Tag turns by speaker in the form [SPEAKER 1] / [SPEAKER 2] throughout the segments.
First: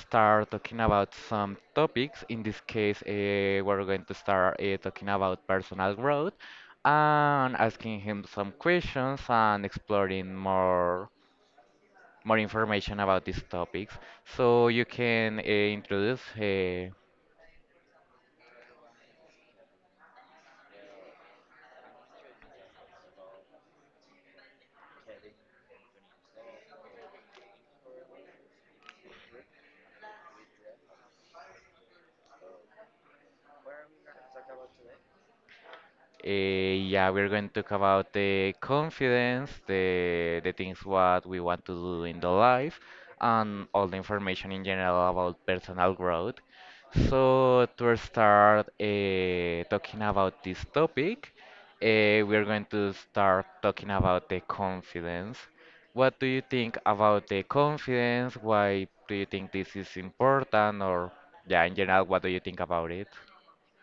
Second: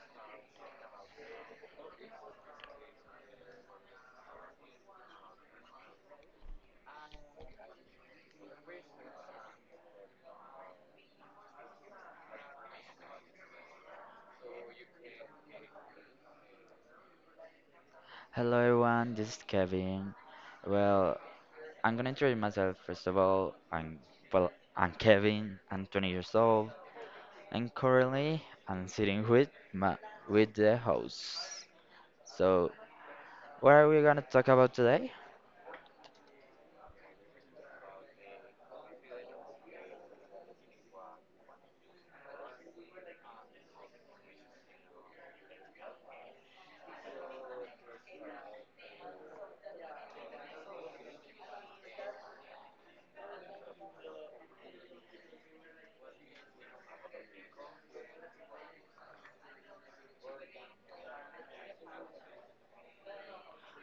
[SPEAKER 1] start talking about some topics. In this case, we're going to start talking about personal growth and asking him some questions and exploring more information about these topics. So you can introduce
[SPEAKER 2] Hello everyone, this is Kevin. Well, I'm gonna introduce myself first of all. I'm well, I'm Kevin. I'm 20 years old, and currently I'm sitting with my with the host. So, what are we gonna talk about today?
[SPEAKER 1] Yeah, we're going to talk about the confidence, the things what we want to do in the life, and all the information in general about personal growth. So to start talking about this topic, we're going to start talking about the confidence. What do you think about the confidence? Why do you think this is important? Or yeah, in general, what do you think about it?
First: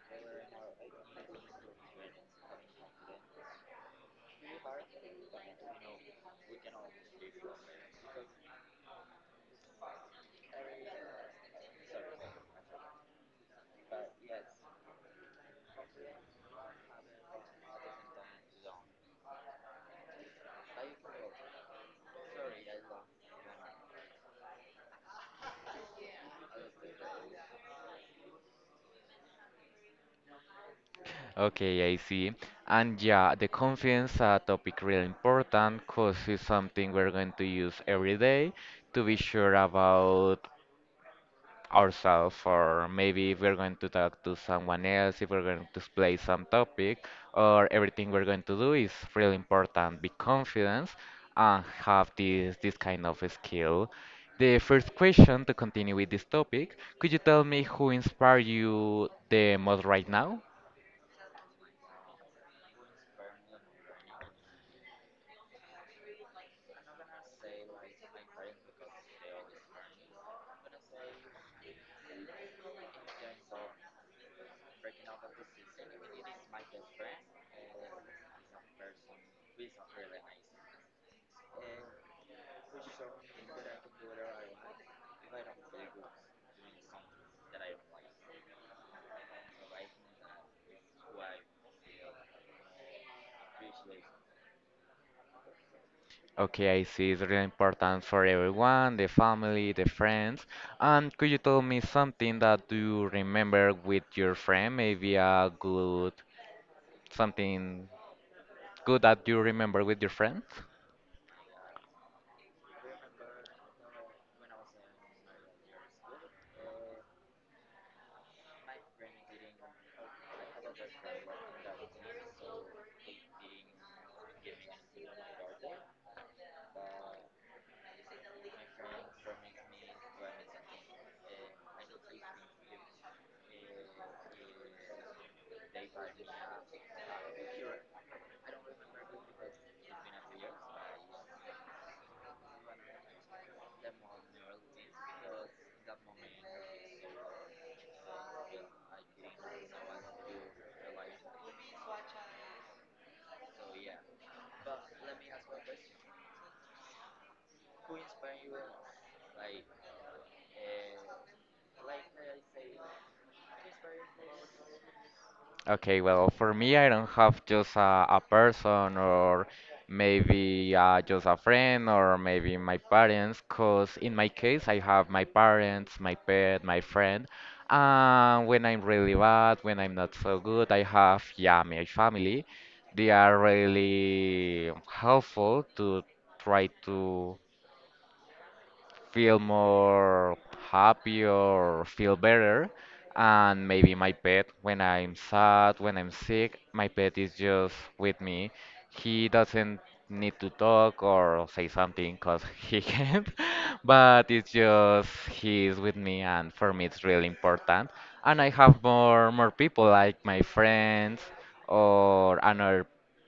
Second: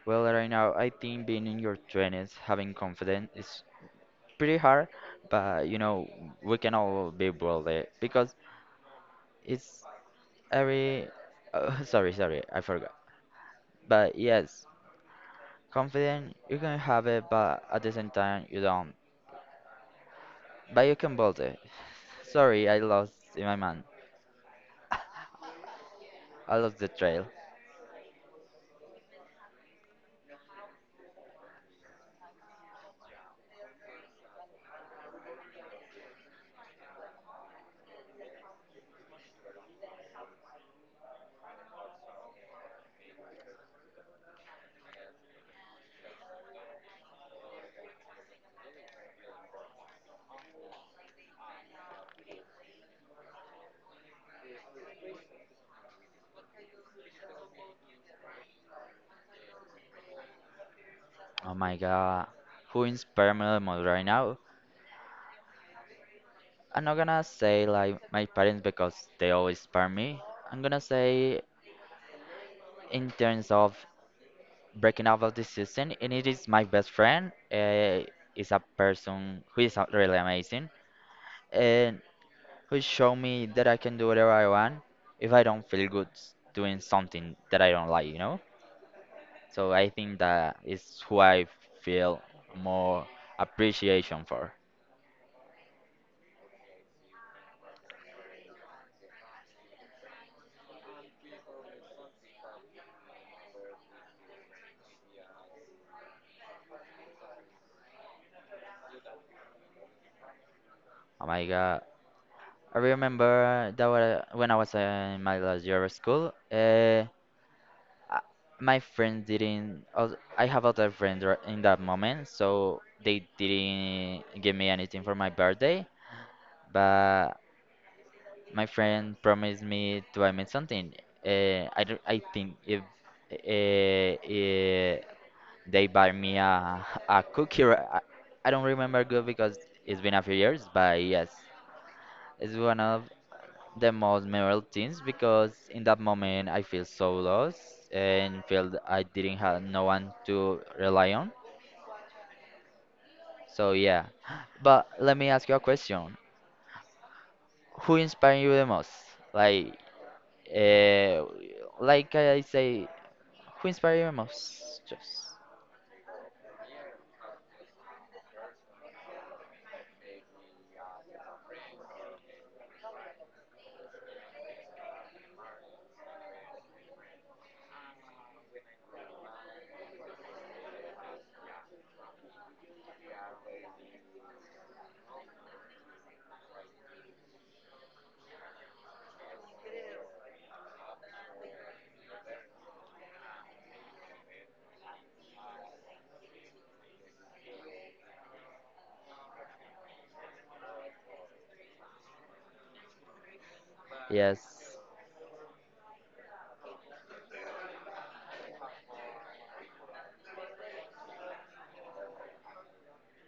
[SPEAKER 2] Well, right now I think being in your 20s, having confidence is pretty hard, but you know we can all be bold there because it's every. Oh, sorry, I forgot. But yes, confident, you can have it, but at the same time, you don't. But you can build it. Sorry, I lost in my mind. I lost the trail.
[SPEAKER 1] Okay, I see. And yeah, the confidence topic really important because it's something we're going to use every day to be sure about ourselves, or maybe if we're going to talk to someone else, if we're going to explain some topic, or everything we're going to do is really important. Be confident and have this kind of skill. The first question to continue with this topic, could you tell me who inspired you the most right now?
[SPEAKER 2] Oh my god. Who inspire me the most right now? I'm not gonna say like my parents because they always inspire me. I'm gonna say in terms of breaking out of this season, and it is my best friend. Is a person who is really amazing and who showed me that I can do whatever I want if I don't feel good doing something that I don't like, you know? So I think that is who I feel more appreciation for.
[SPEAKER 1] Okay, I see. It's really important for everyone, the family, the friends. And could you tell me something that you remember with your friend? Maybe a good, something good that you remember with your friend?
[SPEAKER 2] Oh my God. I remember that when I was in my last year of school, I- my friends didn't. I have other friends in that moment, so they didn't give me anything for my birthday. But my friend promised me to buy me something. I think if uh, they buy me a cookie. I don't remember good because it's been a few years, but yes, it's one of the most memorable things because in that moment I feel so lost and felt I didn't have no one to rely on. So yeah, but let me ask you a question: who inspired you the most? Like, uh, like I say, who inspired you the most? Just
[SPEAKER 1] Okay, well, for me, I don't have just a person or maybe just a friend or maybe my parents, because in my case, I have my parents, my pet, my friend. And when I'm really bad, when I'm not so good, I have, yeah, my family. They are really helpful to try to feel more happy or feel better. And maybe my pet, when I'm sad, when I'm sick, my pet is just with me. He doesn't need to talk or say something because he can't, but it's
[SPEAKER 2] yes.
[SPEAKER 1] just he is with me, and for me it's really important. And I have more people like my friends or another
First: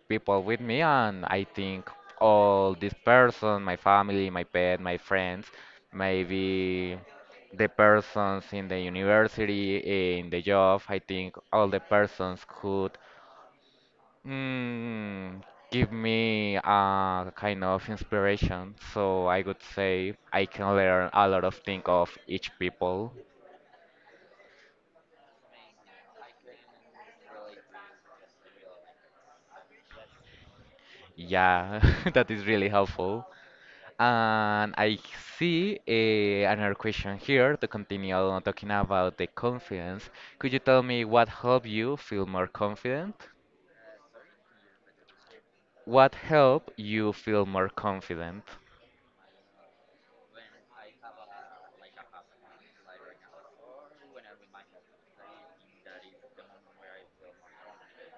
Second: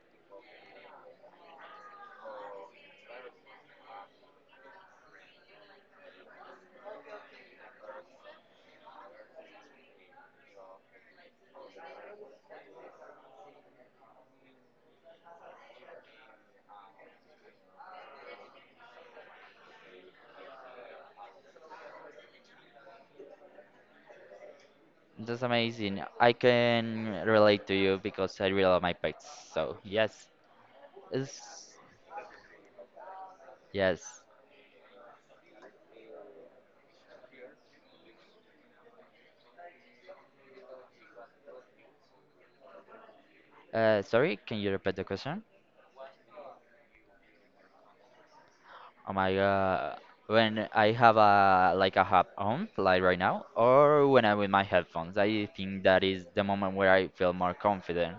[SPEAKER 1] people with me, and I think all this person, my family, my pet, my friends, maybe the persons in the university, in the job. I think all the persons could mm, give me a kind of inspiration. So I would say I can learn a lot of things of each people.
[SPEAKER 2] That's amazing. I can relate to you because I really love my pets. So yes, it's
[SPEAKER 1] Yeah, that is really helpful.
[SPEAKER 2] yes.
[SPEAKER 1] And I see another question here to continue on talking about the confidence. Could you tell me what helped you feel more confident?
[SPEAKER 2] Sorry, can you repeat the question?
[SPEAKER 1] What help you feel more confident?
[SPEAKER 2] Oh my god. When I have a like a hub on, like right now, or when I'm with my headphones, I think that is the moment where I feel more confident.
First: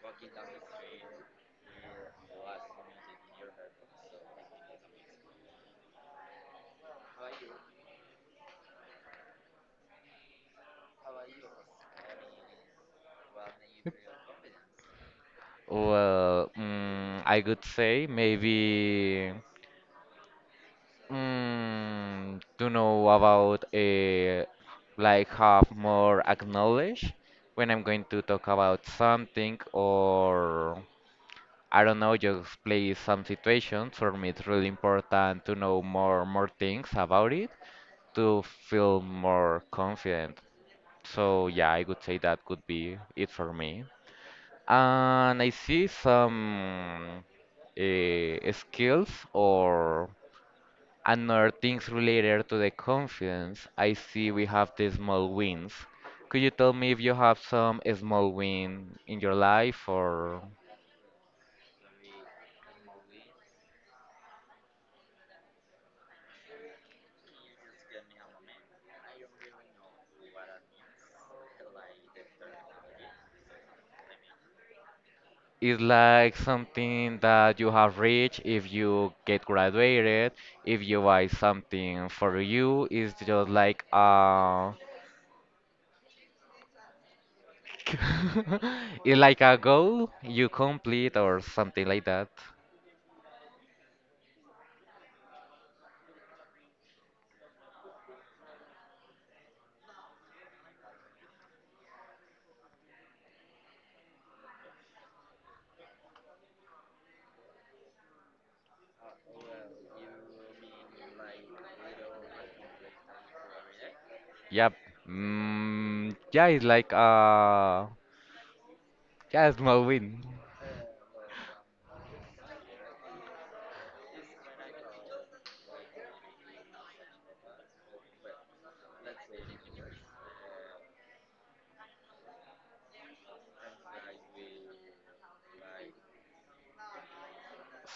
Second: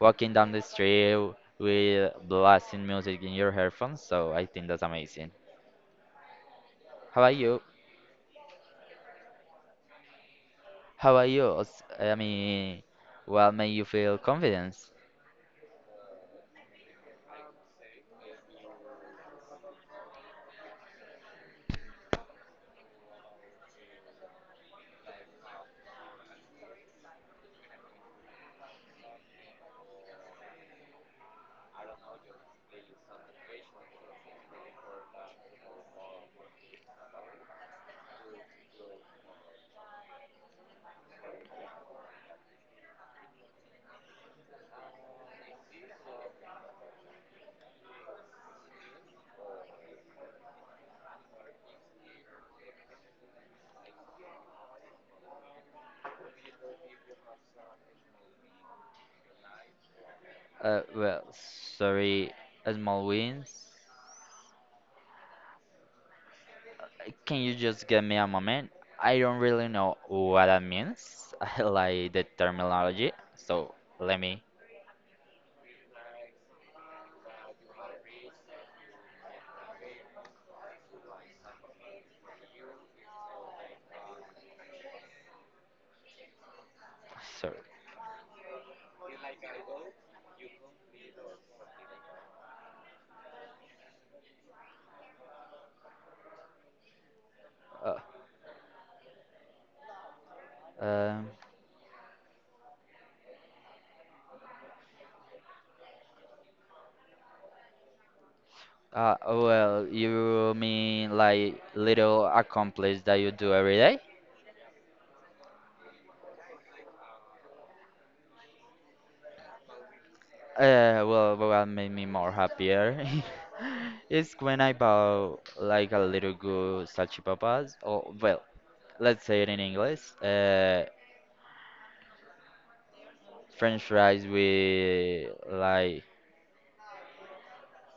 [SPEAKER 2] Walking down the street with blasting music in your headphones, so I think that's amazing. How about you? How about you? I mean, what made you feel confidence?
[SPEAKER 1] Well, I could say maybe to know about like have more acknowledge when I'm going to talk about something or I don't know, just play some situations. For me, it's really important to know more things about it to feel more confident. So yeah, I would say that could be it for me. Ah, and I see some skills or another things related to the confidence. I see we have the small wins. Could you tell me if you have some small win in your life or
[SPEAKER 2] Uh, well, sorry, small wins. Can you just give me a moment? I don't really know what that means. I like the terminology, so let me.
[SPEAKER 1] is like something that you have reached if you get graduated, if you buy something for you, is just like a
[SPEAKER 2] Sorry.
[SPEAKER 1] it's like a goal you complete or something like that.
[SPEAKER 2] Uh, um. Well, you mean like little accomplice that you do every day?
[SPEAKER 1] Yep. Yeah, it's like yeah, a small win.
[SPEAKER 2] What made me more happier is when I bought like a little good salchipapas, or well, let's say it in English, French fries with like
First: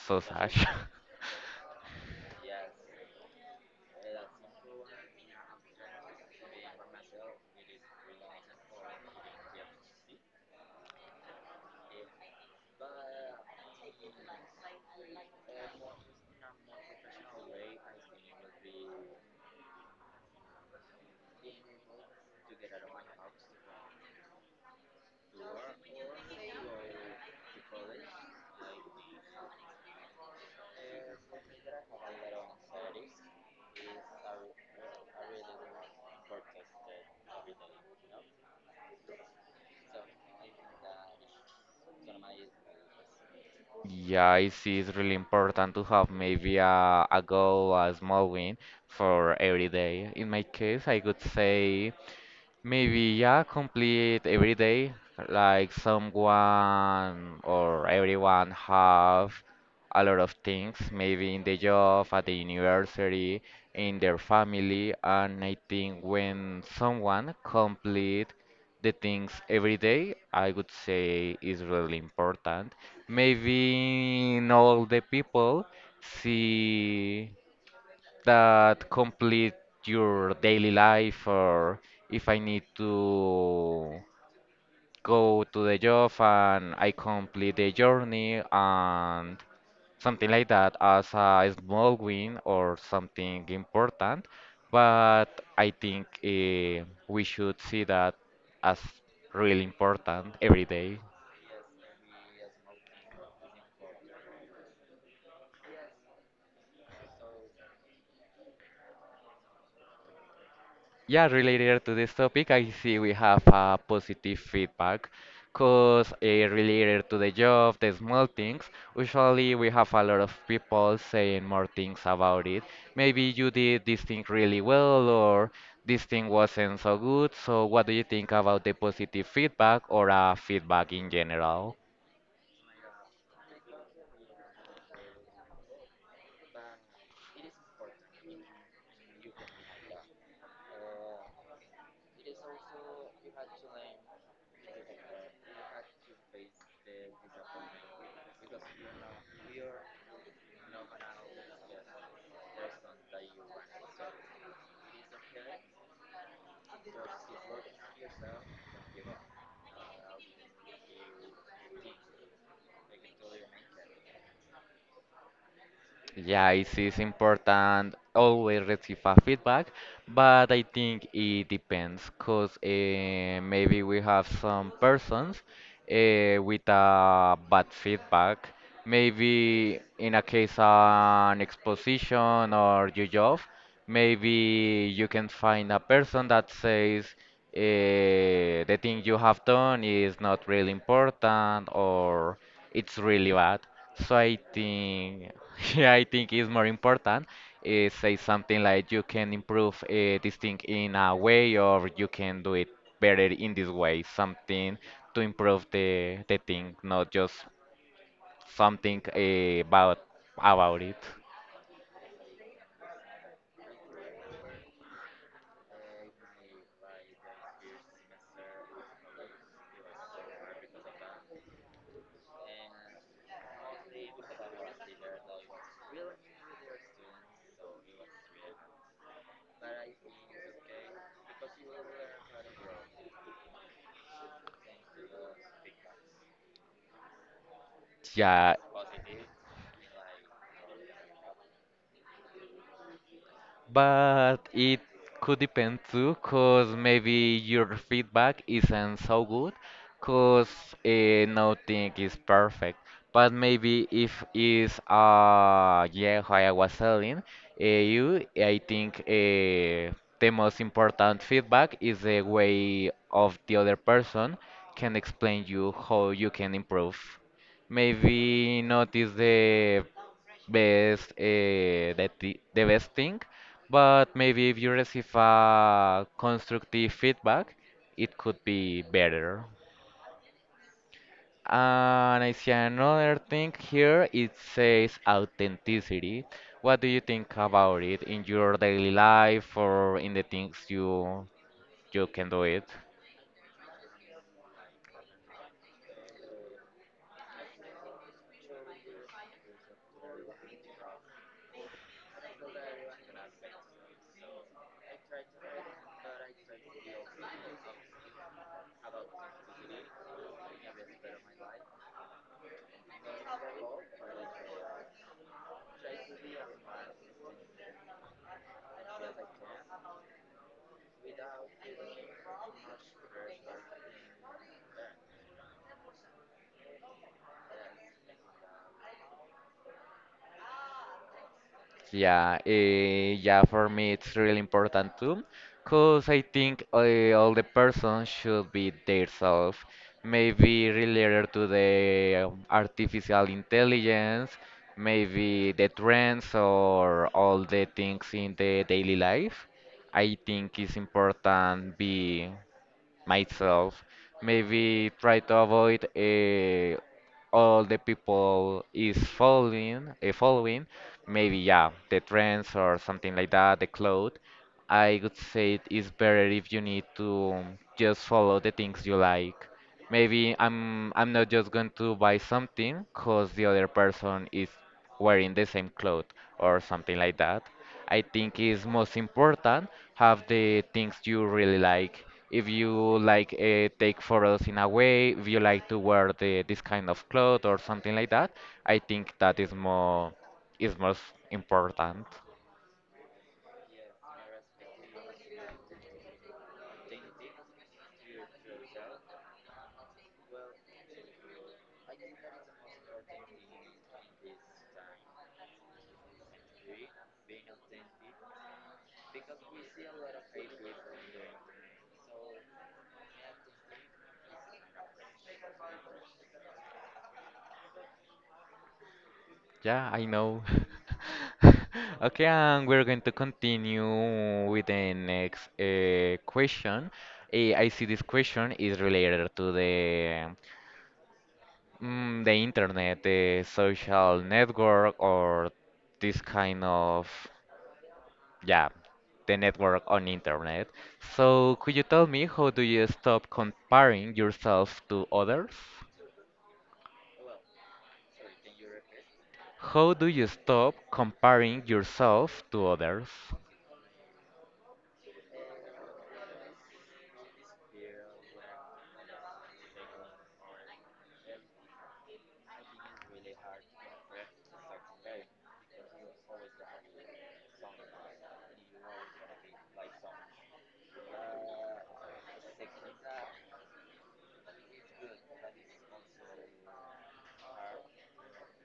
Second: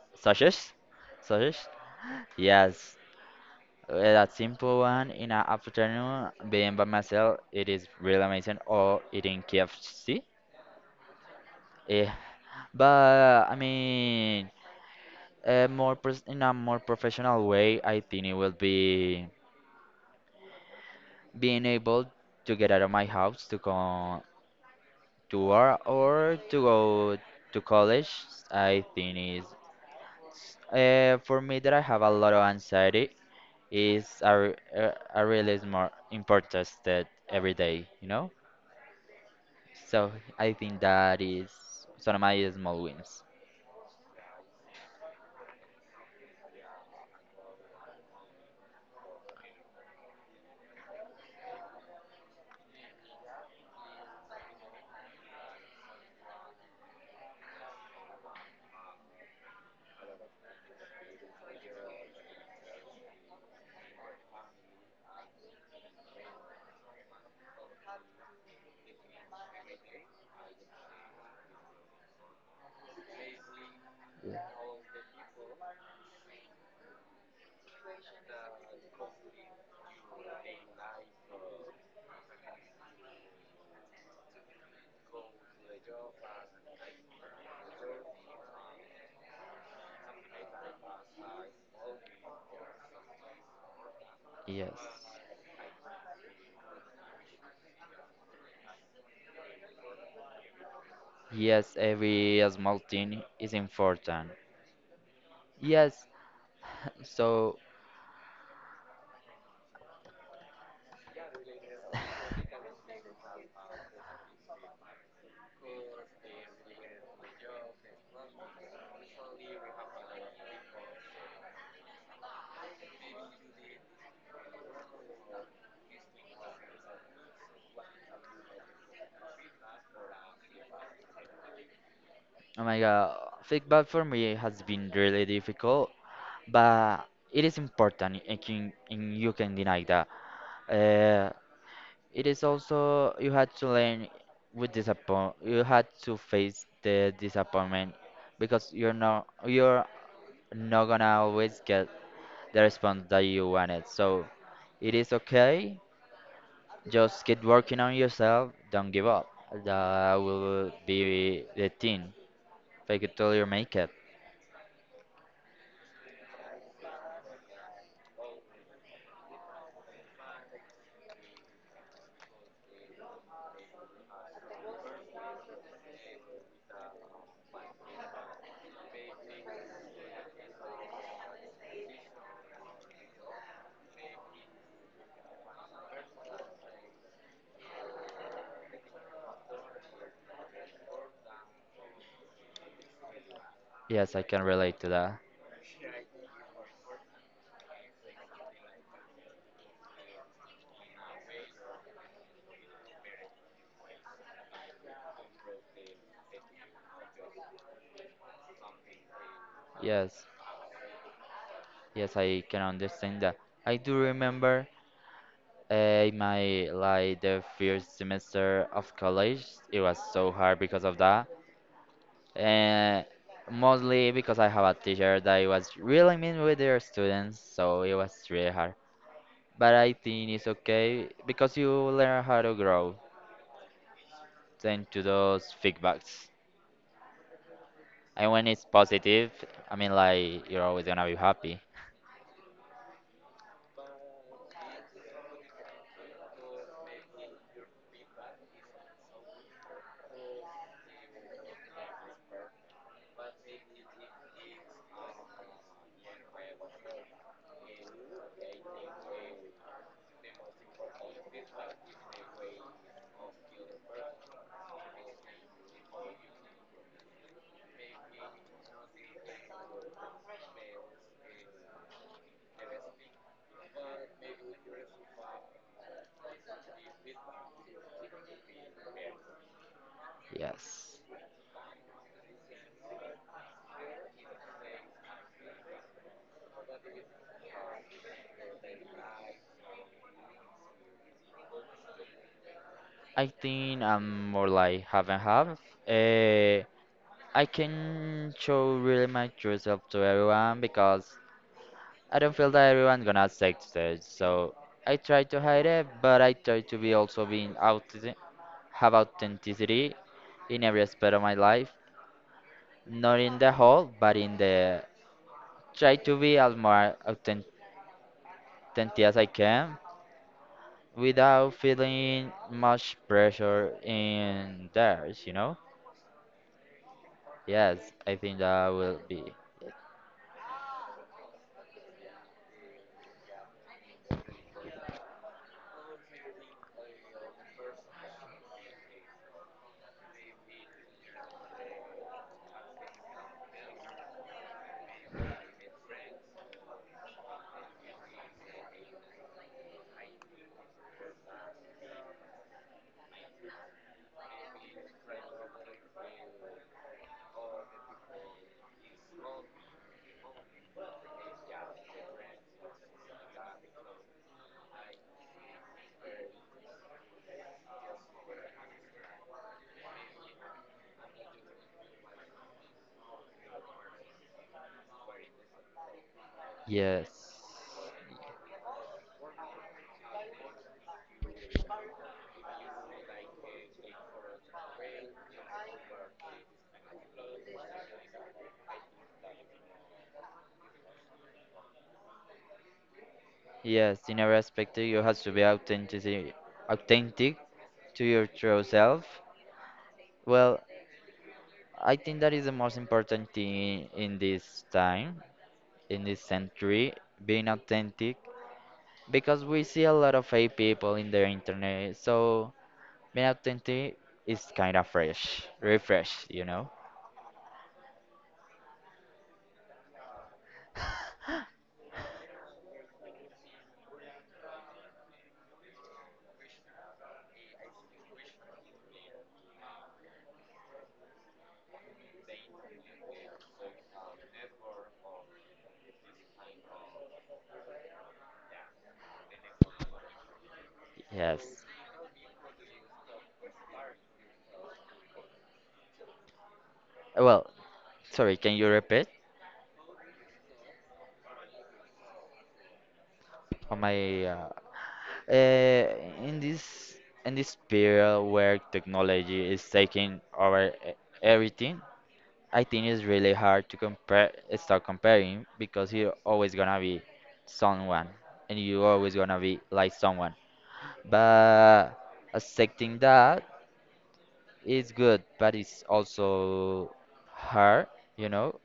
[SPEAKER 1] So sad.
[SPEAKER 2] sausages, sausages. Yes, that simple one in an afternoon, being by myself, it is really amazing. Or eating KFC. Eh, but I mean, in a more professional way, I think it will be being able to get out of my house to go to work or to go to college. I think is for me that I have a lot of anxiety is a really more important step every day, you know? So I think that is some of my small wins.
[SPEAKER 1] Yeah, I see it's really important to have maybe a goal, a small win for every day. In my case, I could say maybe, yeah, complete every day, like someone or everyone have a lot of things, maybe in the job, at the university, in their family, and I think when someone complete the things every day, I would say is really important. Maybe not all the people see that complete your daily life or if I need to go to the job and I complete the journey and something like that as a small win or something important.
[SPEAKER 2] Yes.
[SPEAKER 1] But I think we should see that as really important every day.
[SPEAKER 2] Yes, every small thing is important. Yes. So,
[SPEAKER 1] Yeah, related to this topic, I see we have a positive feedback because related to the job, the small things, usually we have a lot of people saying more things about it. Maybe you did this thing really well or this thing wasn't so good. So what do you think about the positive feedback or feedback in general?
[SPEAKER 2] oh my God, feedback for me has been really difficult, but it is important. And you can deny that. Uh, It is also you had to learn with disappoint. You had to face the disappointment because you're not gonna always get the response that you wanted. So it is okay. Just keep working on yourself. Don't give up. That will be the thing. Fake it till you make it.
[SPEAKER 1] Yeah, it is important always receive a feedback, but I think it depends, cause maybe we have some persons with a bad feedback. Maybe in a case an exposition or your job, maybe you can find a person that says uh, the thing you have done is not really important or it's really bad.
[SPEAKER 2] Yes,
[SPEAKER 1] So
[SPEAKER 2] I
[SPEAKER 1] I
[SPEAKER 2] can relate to that.
[SPEAKER 1] think, yeah, I think it's more important say something like you can improve this thing in a way, or you can do it better in this way. Something to improve the thing, not just something
[SPEAKER 2] Yes,
[SPEAKER 1] about it.
[SPEAKER 2] yes, I can understand that. I do remember in my like the first semester of college, it was so hard because of that, and mostly because I have a teacher that was really mean with their students, so it was really hard. But I think it's okay because you learn how to grow thanks to those feedbacks. And when
[SPEAKER 1] Yeah,
[SPEAKER 2] it's positive, I mean like you're always gonna be happy.
[SPEAKER 1] but it could depend too, because maybe your feedback isn't so good, because nothing is perfect. But maybe if is yeah, how I was telling you, I think the most important feedback is the way of the other person can explain you how you can improve. Maybe not is the best the best thing, but maybe if you receive a constructive feedback, it could be better.
[SPEAKER 2] Yes,
[SPEAKER 1] And I see another thing here. It says authenticity. What do you think about it in your daily life or in the things you can do it?
[SPEAKER 2] I think I'm more like half and half. Uh, I can show really my true self to everyone because I don't feel that everyone gonna accept it. So I try to hide it, but I try to be also being out have authenticity in every aspect of my life, not in the whole, but in the try to be as more authentic as I can without feeling much pressure in theirs. You know? Yes, I think that will be
[SPEAKER 1] Yeah, yeah, for me it's really important too, because I think all the person should be themselves, maybe related to the artificial intelligence, maybe the trends or all the things in the daily life. I think it's important be myself. Maybe try to avoid all the people is following, following. Maybe yeah, the trends or something like that, the cloth. I would say it is better if you need to just follow the things you like. Maybe I'm not just going to buy something because the other person is wearing the same clothes or something
[SPEAKER 2] yes.
[SPEAKER 1] like that. I think it's most important have the things you really like. If you like take photos in a way, if you like to wear the this kind of clothes or something like that, I think that is more is most important.
[SPEAKER 2] Yes, in every aspect you have to be authentic to your true self. Well, I think that is the most important thing in this time, in this century, being authentic, because we see a lot of fake people in the internet. So being authentic is kind of fresh, refresh, you know?
[SPEAKER 1] Yeah, I know. Okay, and we're going to continue with the next question. I see this question is related to the the internet, the social network, or this kind of yeah, the network on internet. So,
[SPEAKER 2] Yes.
[SPEAKER 1] could you tell me how do you stop comparing yourself to others?
[SPEAKER 2] Well, sorry, can you repeat
[SPEAKER 1] How do you stop comparing yourself to others?
[SPEAKER 2] on my Uh, in this period where technology is taking over everything, I think it's really hard to compare start comparing because you're always gonna be someone and you're always gonna be like someone. But accepting that is good, but it's also hard, you know?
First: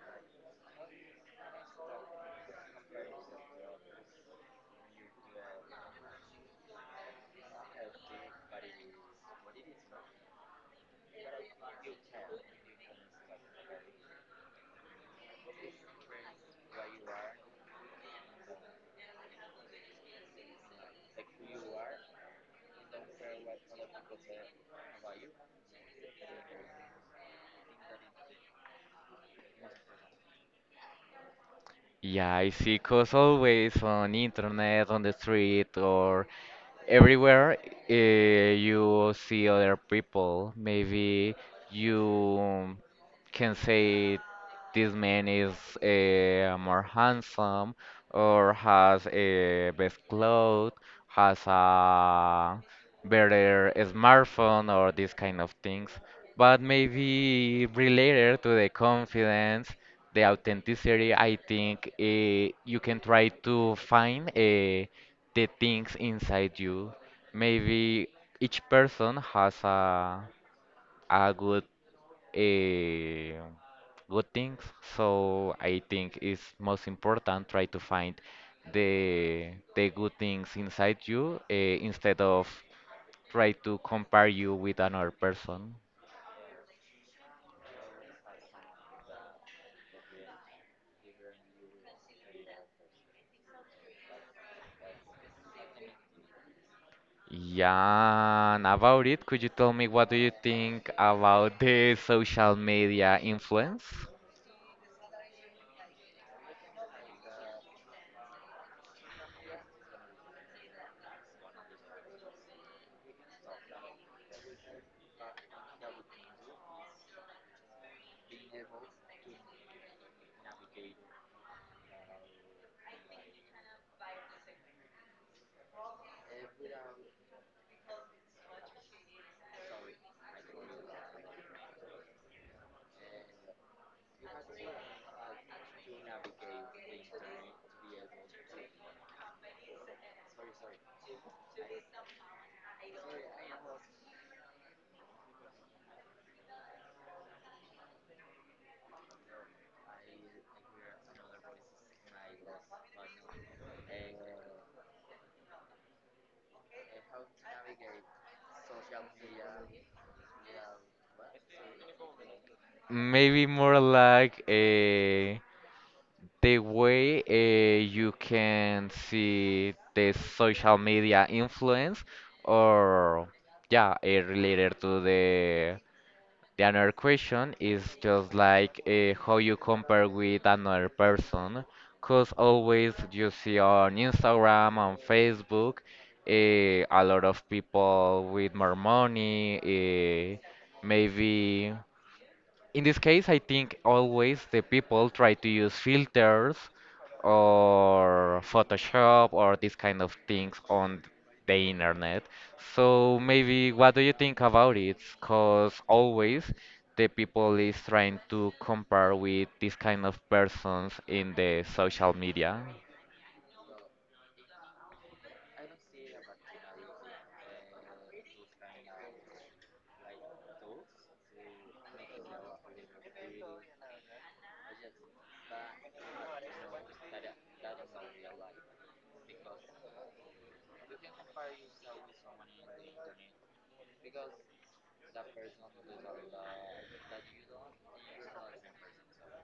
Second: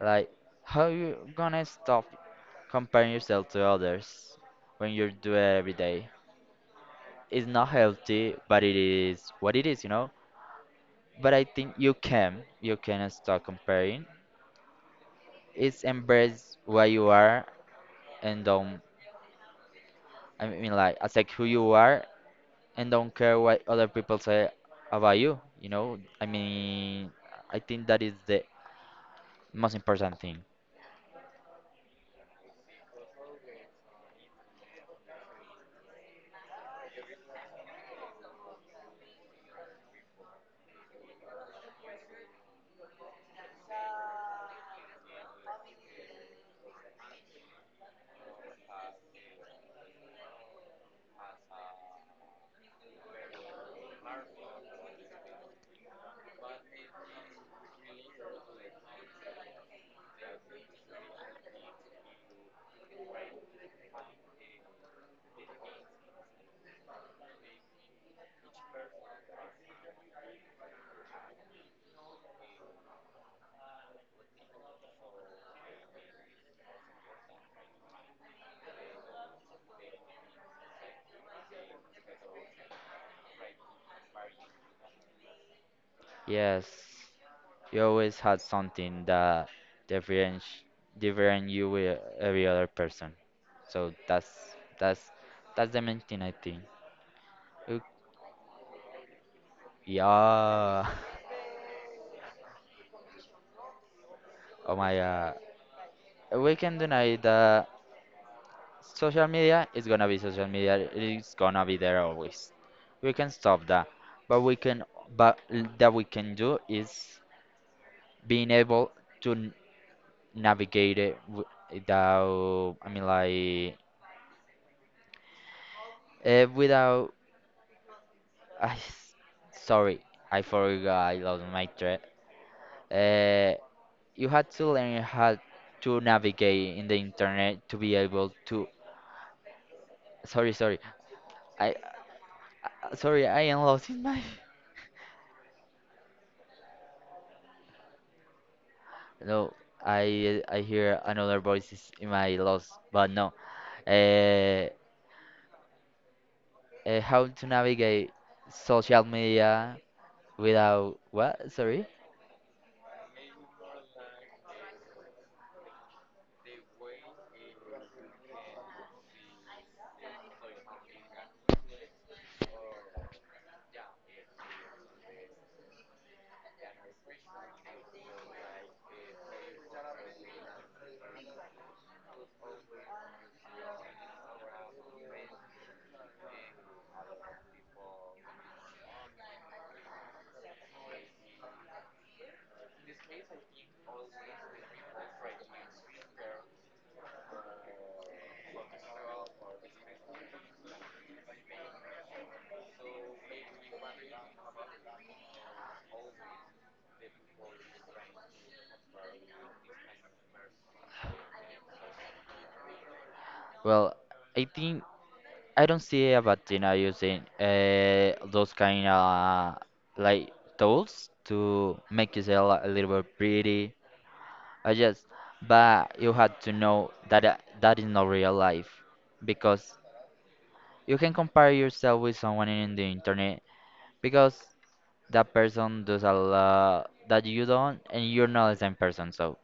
[SPEAKER 2] Like how you gonna stop comparing yourself to others when you do it every day? It's not healthy, but it is what it is, you know. But I think you can start comparing. It's embrace what you are and don't. I mean, like accept who you are and don't care what other people say about you. You know. I mean, I think that is the most important thing.
[SPEAKER 1] Yeah, I see. Cause always on internet, on the street, or everywhere you see other people. Maybe you can say this man is more handsome or has a best clothes, has a better smartphone or these kind of things. But maybe related to the confidence, the authenticity, I think you can try to find a the things inside you. Maybe each person has a good a good things. So I think it's most important try to find the good things inside you instead of try to compare you with another person.
[SPEAKER 2] Yes, you always had something that different different you with every other person. So that's that's the main thing I think.
[SPEAKER 1] Yeah, and about it, could you tell me what do you
[SPEAKER 2] Yeah.
[SPEAKER 1] think about the social media influence?
[SPEAKER 2] Oh my God. We can deny that social media is gonna be social media. It's gonna be there always. We can stop that. But we can, but that we can do is being able to navigate it without, I mean, like, without, I s- sorry, I forgot, I lost my thread. Uh, you had to learn how to navigate in the internet to be able to, sorry, sorry. I sorry, I am lost in my. No, I hear another voices in my lost, but no. Uh, how to navigate social media without what? Sorry.
[SPEAKER 1] Maybe more like the way you can see the social media influence or yeah related to the another question is just like how you compare with another person because always you see on Instagram on Facebook a lot of people with more money maybe in this case, I think always the people try to use filters or Photoshop or these kind of things on the internet. So maybe what do you think about it? Because always the people is trying to compare with this kind of persons in the social media.
[SPEAKER 2] Well, I think I don't see a bad thing are using those kind of like tools to make yourself a little bit pretty. I just, but you have to know that that is not real life because you can compare yourself with someone in the internet because that person does a lot that you don't and you're not the same person so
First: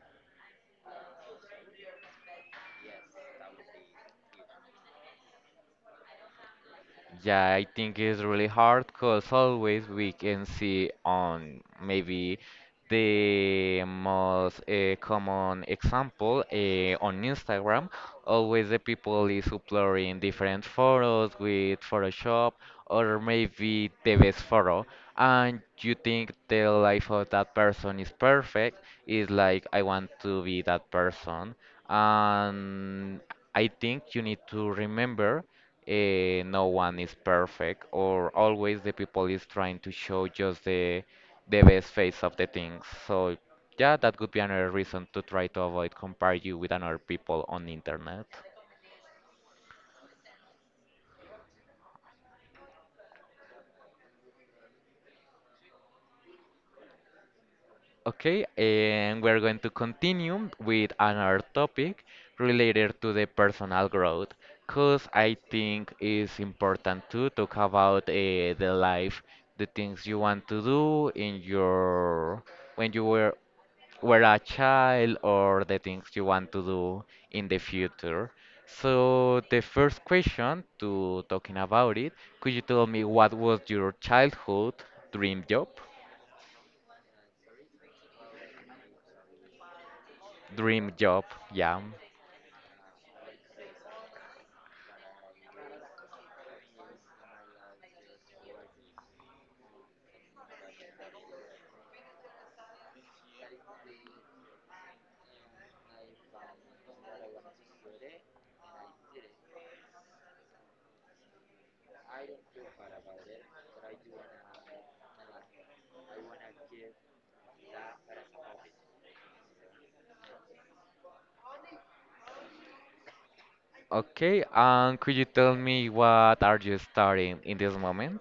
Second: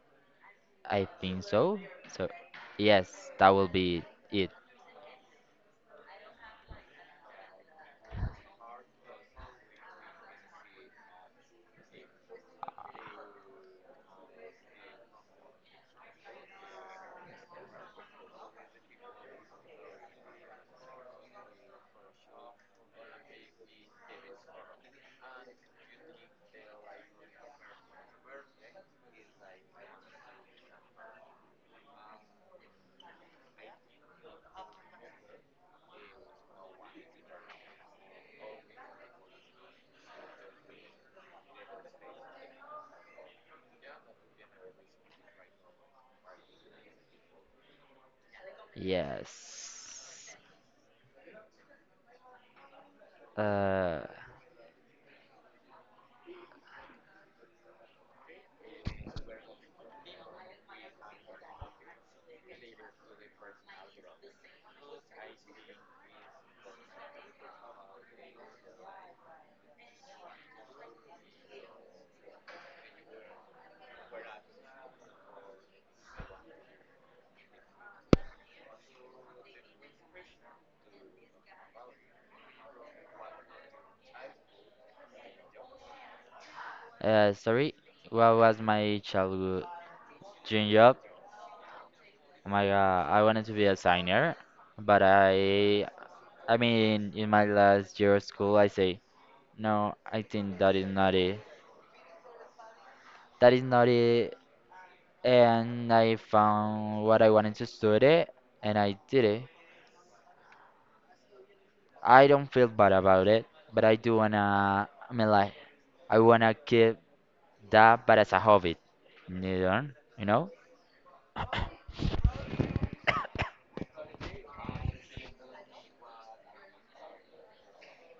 [SPEAKER 2] I think so yes that will be it
[SPEAKER 1] Yeah, I think it's really hard because always we can see on maybe the most common example on Instagram, always the people is uploading different photos with Photoshop or maybe the best photo, and you think the life of that person is perfect. Is like I want to be that person, and I think you need to remember no one is perfect or always the people is trying to show just the best face of the things, so yeah, that could be another reason to try to avoid compare you with another people on internet.
[SPEAKER 2] yes uh,
[SPEAKER 1] Okay, and we're going to continue with another topic related to the personal growth because I think it's important to talk about the life, the things you want to do in your when you were a child, or the things you want to do in the future. So the first question to talking about it, could you tell me what was your childhood dream job?
[SPEAKER 2] sorry, what was my childhood dream
[SPEAKER 1] Dream
[SPEAKER 2] job?
[SPEAKER 1] job, yeah.
[SPEAKER 2] Oh my god, I wanted to be a signer, but I mean in my last year of school I say no, I think that is not it, that is not it and I found what I wanted to study and I did it. I don't feel bad about it, but I do wanna, I mean, like, I wanna keep that, but as a hobby, neither, you know?
[SPEAKER 1] Okay, and could you tell me what are you studying in this moment?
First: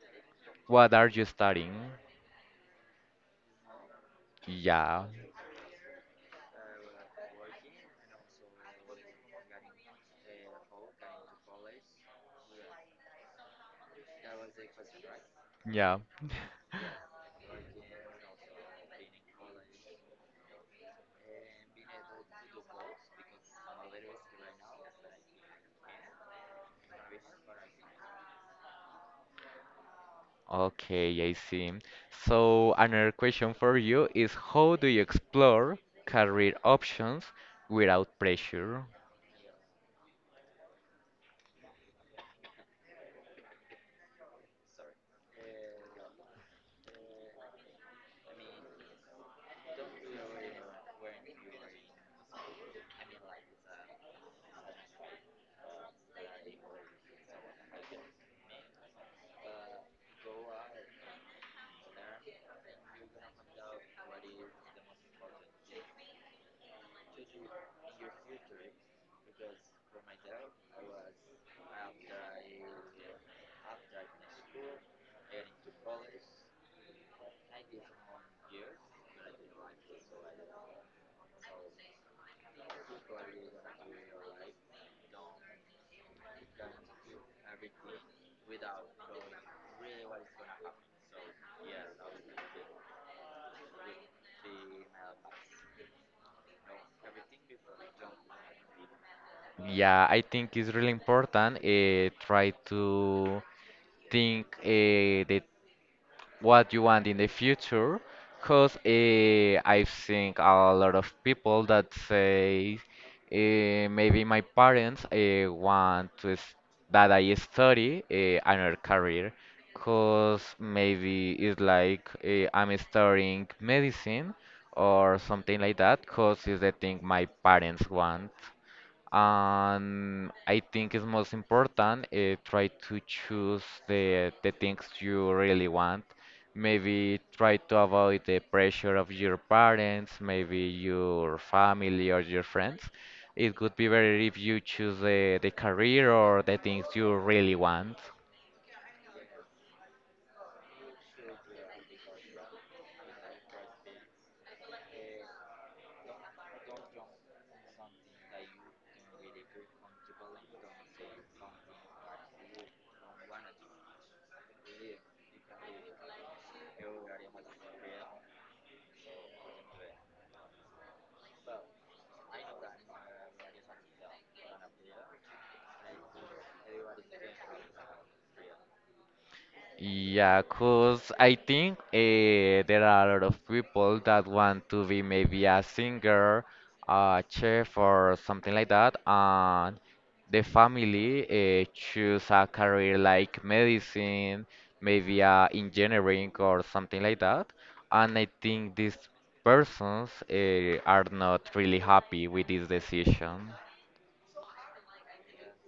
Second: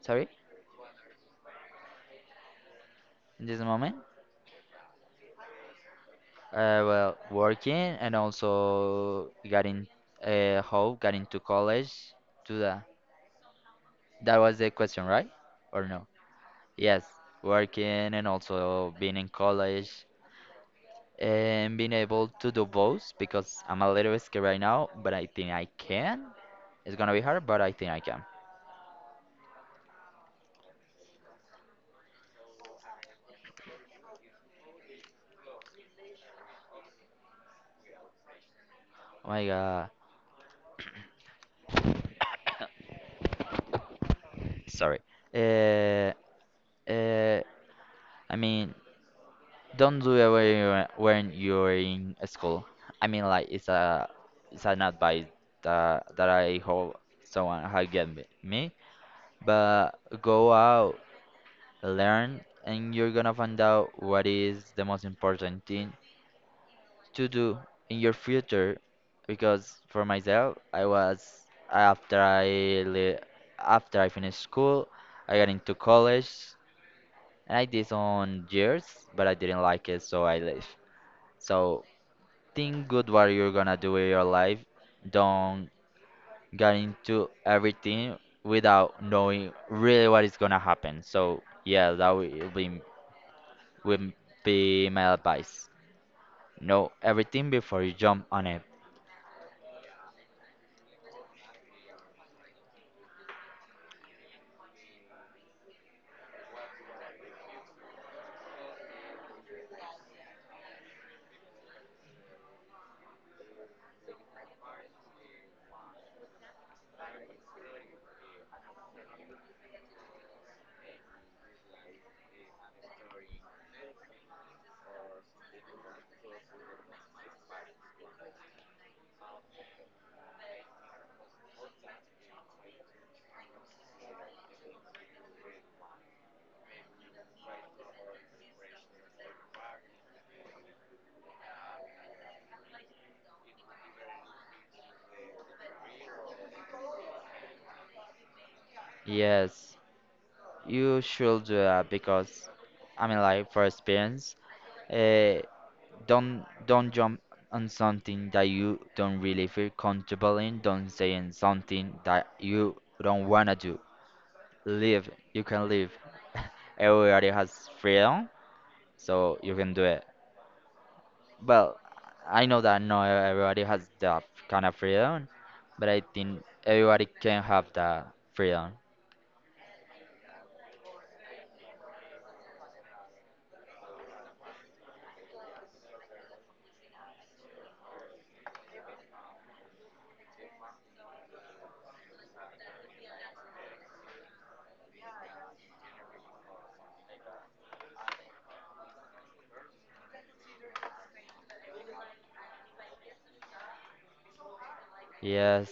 [SPEAKER 2] Sorry,
[SPEAKER 1] What are you studying?
[SPEAKER 2] in this moment.
[SPEAKER 1] Yeah,
[SPEAKER 2] Working and also getting getting to college, to the, that was the question, right? Or
[SPEAKER 1] yeah.
[SPEAKER 2] no? Yes, working and also being in college and being able to do both because I'm a little scared right now, but I think I can. It's gonna be hard, but I think I can.
[SPEAKER 1] Okay, I see. So another question for you is how do you explore career options without pressure?
[SPEAKER 2] Oh my god, sorry. Uh, uh, I mean, don't do it when you're in school. I mean, like it's an advice that I hope someone has given me. But go out, learn, and you're gonna find out what is the most important thing to do in your future? Because for myself, I was after I li- after I finished school, I got into college and I did some years, but I didn't like it, so I left. So think good what you're gonna do with your life. Don't get into everything without knowing really what is gonna happen. So yeah, that will be my advice. Know everything before you jump on it.
[SPEAKER 1] Yeah, I think it's really important try to think the what you want in the future because I've seen a lot of people that say maybe my parents that I study another career because maybe it's like I'm studying medicine or something like that because it's the thing my parents want. And I think it's most important try to choose the things you really want. Maybe try to avoid the pressure of your parents, maybe your family or your friends. It would be better if you choose the career or the things you really want.
[SPEAKER 2] Yes. You should do that because, I mean, like for experience, uh, don't jump on something that you don't really feel comfortable in. Don't say in something that you don't wanna do. Live. You can live. Everybody has freedom, so you can do it. Well, I know that not everybody has that kind of freedom, but I think everybody can have that freedom.
[SPEAKER 1] Yeah, cause I think there are a lot of people that want to be maybe a singer, a chef, or something like that, and the family choose a career like medicine, maybe engineering or something like that, and I think these persons are not really happy with this decision.
[SPEAKER 2] Yes.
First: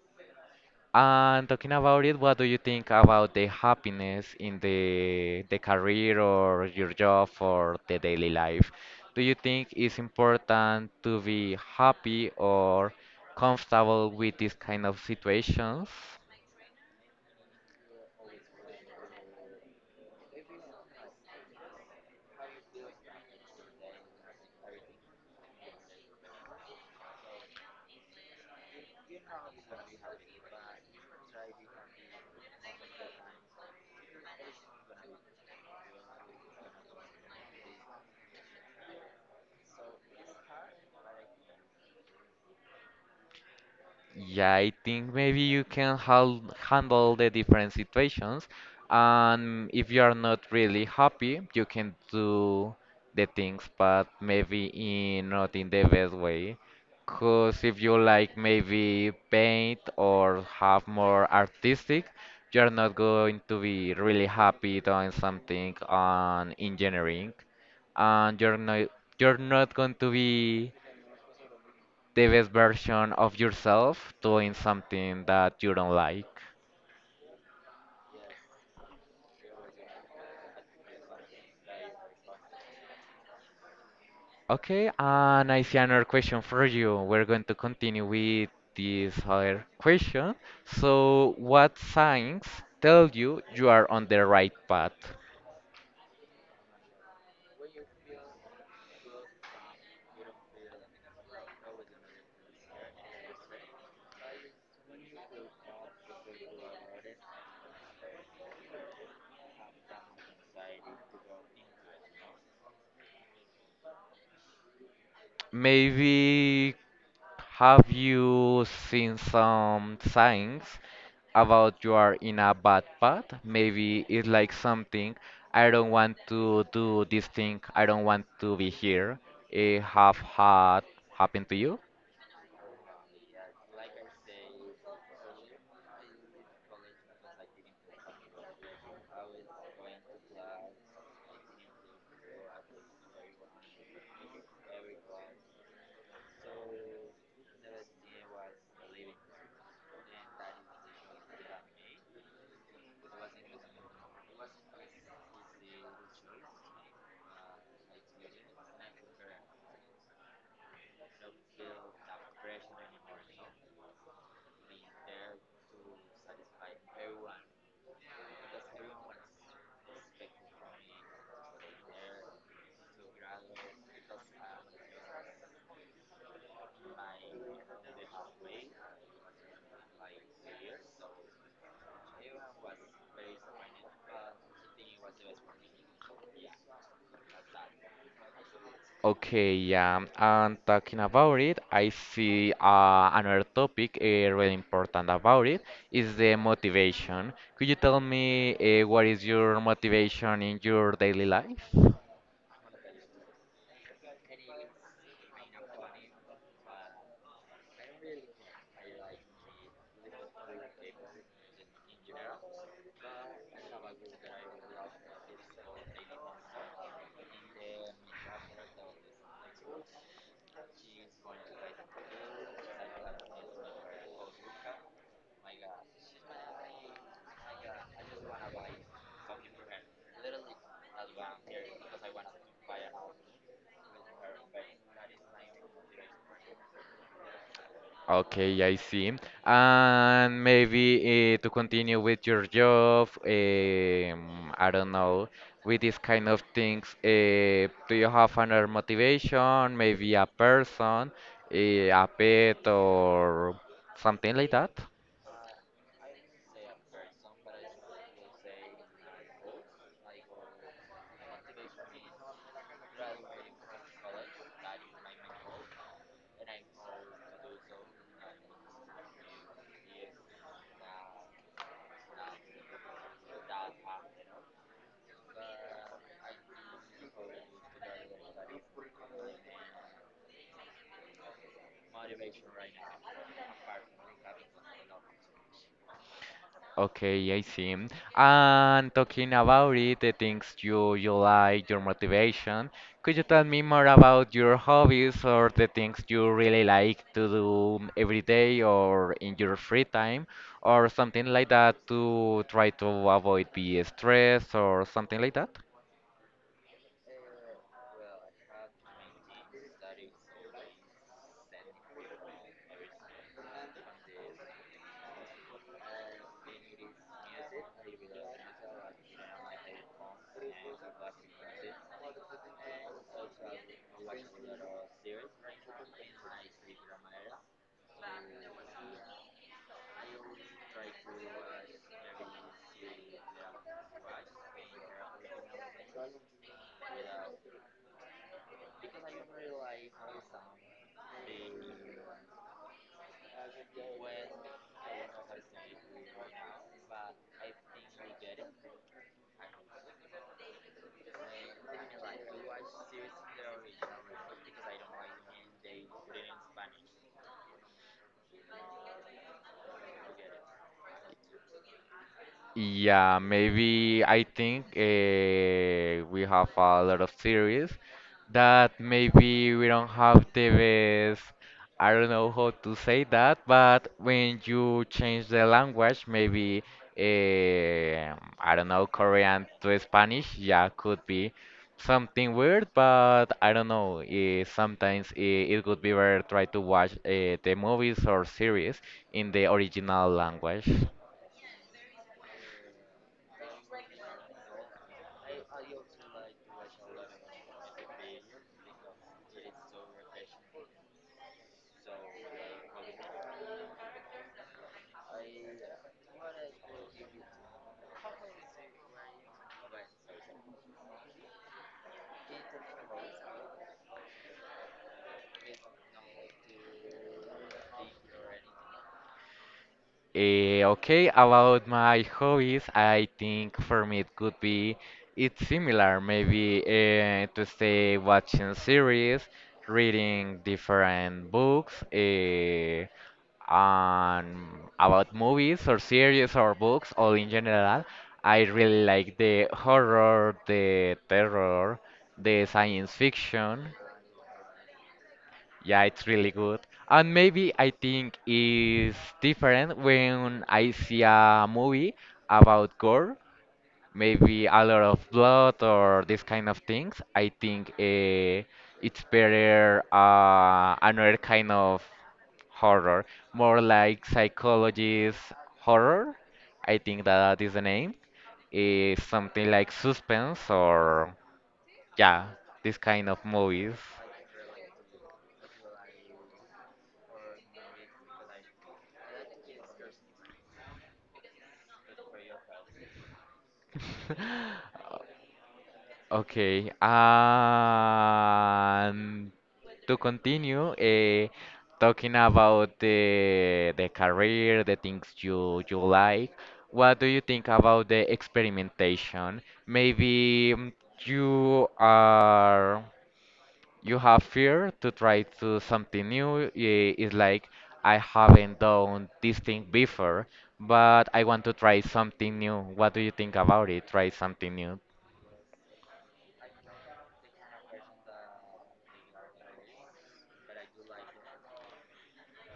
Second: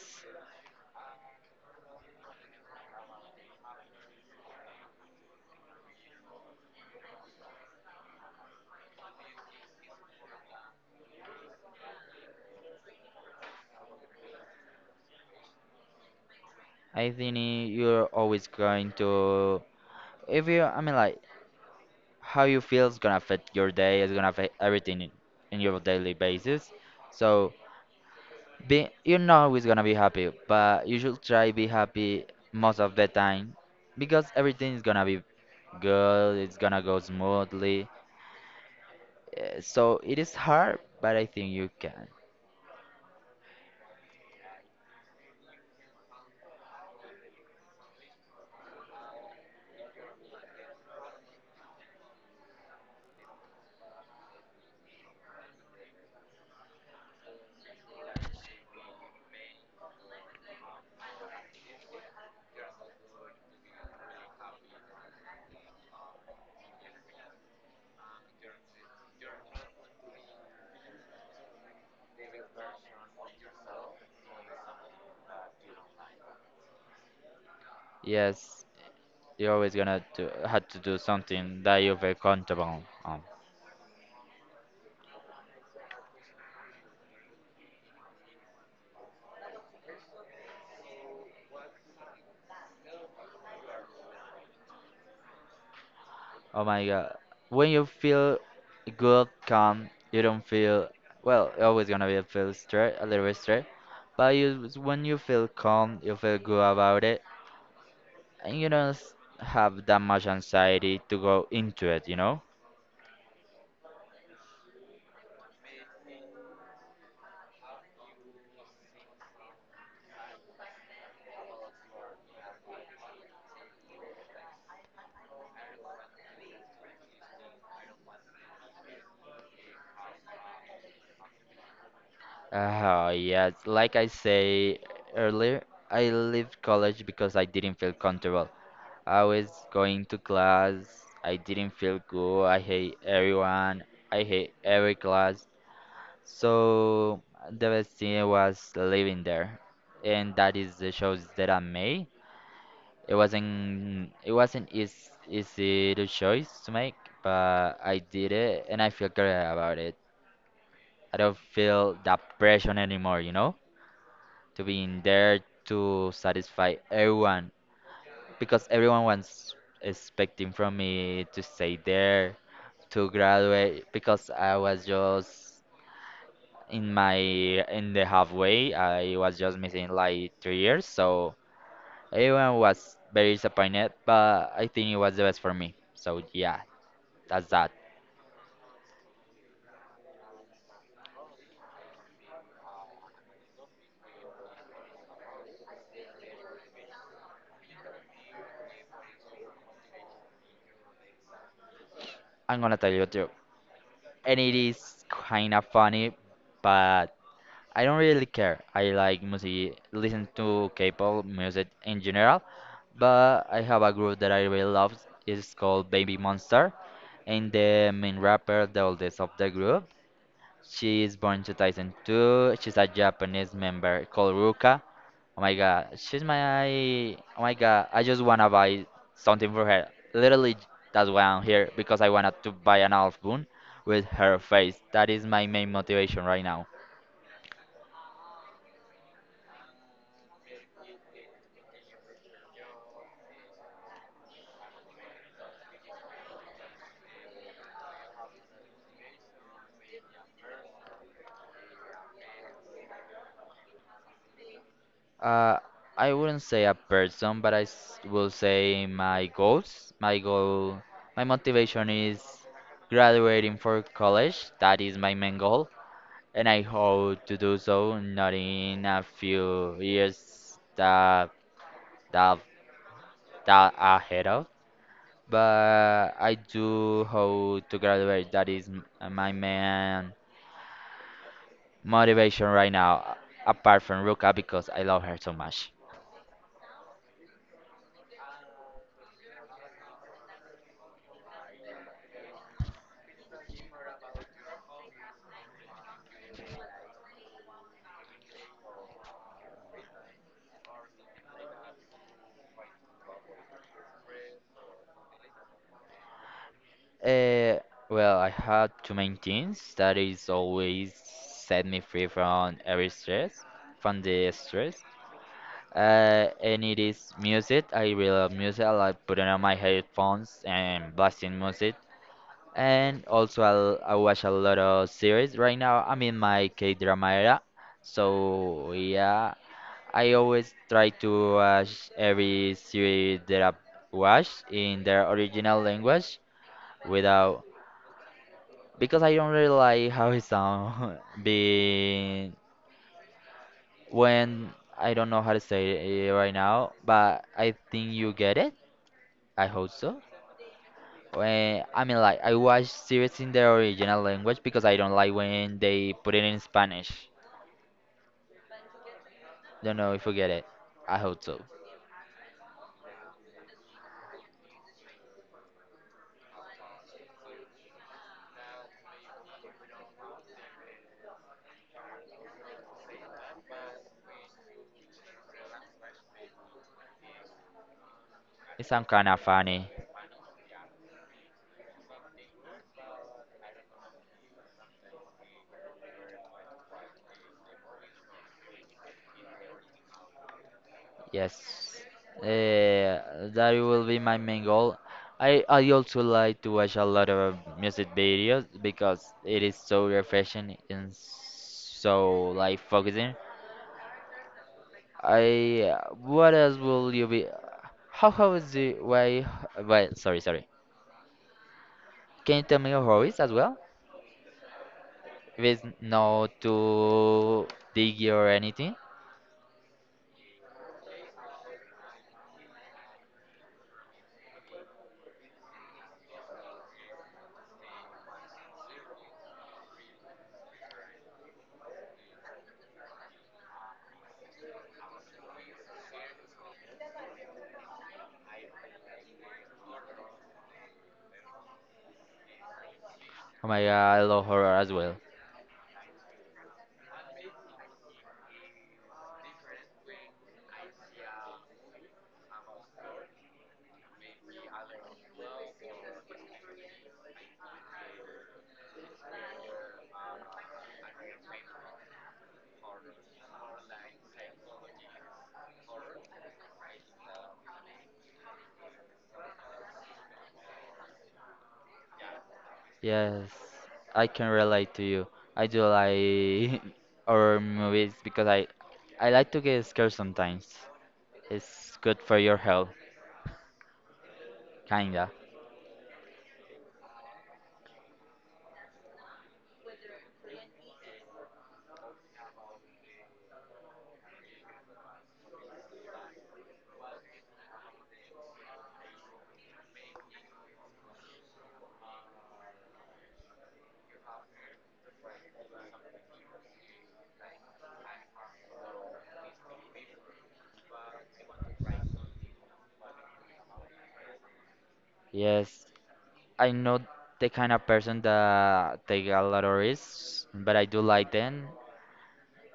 [SPEAKER 1] And talking about it, what do you think about the happiness in the career or your job or the daily life? Do you think it's important to be happy or comfortable with these kind of situations?
[SPEAKER 2] I think you're always going to, if you, I mean, like, how you feel is gonna affect your day, it's gonna affect everything in your daily basis. So, you're not always gonna be happy, but you should try be happy most of the time because everything is gonna be good, it's gonna go smoothly. So, it is hard, but I think you can.
[SPEAKER 1] Yeah, I think maybe you can handle the different situations, and if you are not really happy, you can do the things, but maybe in not in the best way. Cause if you like maybe paint or have more artistic, you're not going to be really happy doing something on engineering, and you're not going to be the best version of yourself doing something that you don't like.
[SPEAKER 2] Yes, you're always have to do something that you feel comfortable on.
[SPEAKER 1] Okay, and I see another question for you. We're going to continue with this other question. So, what signs tell you you are on the right path?
[SPEAKER 2] Oh my god. When you feel good, calm, you don't feel well, you're always gonna be a feel stress a little bit stressed. But you when you feel calm, you feel good about it and you don't have that much anxiety to go into it, you know?
[SPEAKER 1] Maybe have you seen some signs about you are in a bad path. Maybe it's like something I don't want to do this thing. I don't want to be here. It have had happened to you?
[SPEAKER 2] Oh yes, like I say earlier, I left college because I didn't feel comfortable. I was going to class, I didn't feel good, I hate everyone, I hate every class. So the best thing was living there, and that is the choice that I made. It wasn't easy, the choice to make, but I did it, and I feel great about it. I don't feel that pressure anymore, you know, to be in there to satisfy everyone because everyone was expecting from me to stay there to graduate because I was just in the halfway. I was just missing like 3 years, so everyone was very disappointed, but I think it was the best for me, so yeah, that's that.
[SPEAKER 1] Okay, yeah. And talking about it, I see another topic really important about it is the motivation. Could you tell me what is your motivation in your daily life?
[SPEAKER 2] I'm gonna tell you too, and it is kind of funny, but I don't really care. I like music, listen to K-pop music in general, but I have a group that I really love. It's called Baby Monster, and the main rapper, the oldest of the group, she is born 2002. She's a Japanese member called Ruka. Oh my god, she's my. Oh my god, I just wanna buy something for her. Literally, that's why I'm here, because I wanted to buy an album with her face. That is my main motivation right now.
[SPEAKER 1] Okay, I see. And maybe to continue with your job, I don't know, with these kind of things, do you have another motivation? Maybe a person, a pet, or something like that?
[SPEAKER 2] Uh, I wouldn't say a person, but will say my goals. My motivation is graduating for college. That is my main goal. And I hope to do so not in a few years that that that ahead of. But I do hope to graduate. That is my main motivation right now, apart from Ruka, because I love her so much.
[SPEAKER 1] Okay, I see. And talking about it, the things you like, your motivation, could you tell me more about your hobbies or the things you really like to do every day or in your free time or something like that to try to avoid be stressed or something like that?
[SPEAKER 2] Uh, well, I have to maintain. Things that is always set me free from from the stress. And it is music. I really love music. I like putting on my headphones and blasting music. And also, I watch a lot of series. Right now, I'm in my K-drama era. So, yeah, I always try to watch every series that I watch in their original language without. Because I don't really like how it sounds being when I don't know how to say it right now, but I think you get it. I hope so. I mean, like, I watch series in the original language because I don't like when they put it in Spanish. Don't know if you get it. I hope so.
[SPEAKER 1] Yeah, maybe I think we have a lot of series that maybe we don't have the best. I don't know how to say that, but when you change the language, maybe uh, I
[SPEAKER 2] It
[SPEAKER 1] don't know,
[SPEAKER 2] sounds kind of
[SPEAKER 1] Korean
[SPEAKER 2] funny.
[SPEAKER 1] to Spanish, yeah, could be something weird, but I don't know. Sometimes it could be better try to watch the movies or series in the original language.
[SPEAKER 2] Yes. Uh, that will be my main goal. I also like to watch a lot of music videos because it is so refreshing and so like focusing. I what else will you be? How is the why? Wait. Sorry. Can you tell me your hobbies as well? If it's not too diggy or anything.
[SPEAKER 1] Okay, about my hobbies, I think for me it could be it's similar, maybe to stay watching series, reading different books, and about movies or series or books, all in general. I really like the horror, the terror, the science
[SPEAKER 2] Oh my
[SPEAKER 1] fiction.
[SPEAKER 2] god, I love horror as well.
[SPEAKER 1] Yeah, it's really good. And maybe I think it's different when I see a movie about gore, maybe a lot of blood or this kind of things. I think it's better another kind of horror, more like psychologist horror. I think that is the name. Is something like suspense or yeah, this kind of
[SPEAKER 2] Yes,
[SPEAKER 1] movies.
[SPEAKER 2] I can relate to you. I do like horror movies because I like to get scared sometimes. It's good for your health, kinda.
[SPEAKER 1] Okay, and to continue, talking about the career, the things you like, what do you think about the experimentation? Maybe you are you have fear to try to something new. It's like I haven't done this thing before, but I want to try something new. What do you think about it? Try something new.
[SPEAKER 2] Yes, I know the kind of person that take a lot of risks, but I do like them.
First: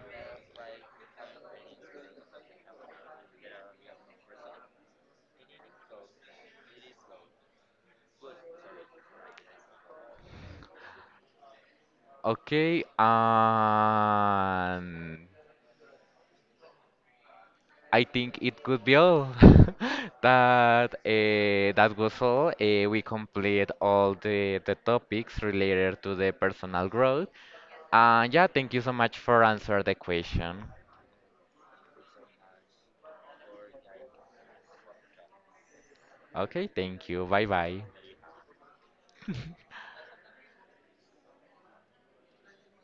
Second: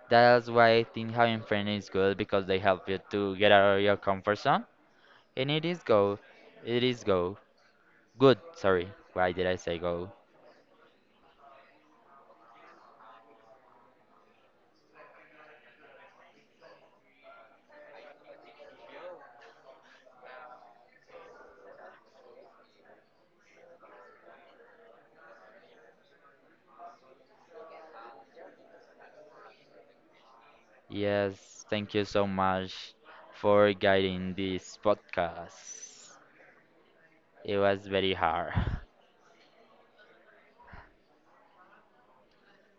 [SPEAKER 2] That's why I think having friends is good because they help you to get out of your comfort zone. And it is go. It is go. Good. Sorry. Why did I say go?
[SPEAKER 1] Okay, and I think it could be all. That that was all. We complete all the topics related to the personal growth. And yeah, thank you so much for answer the question.
[SPEAKER 2] Yes. Thank you so much for guiding this podcast.
[SPEAKER 1] Okay, thank you. Bye
[SPEAKER 2] It
[SPEAKER 1] bye.
[SPEAKER 2] was very hard.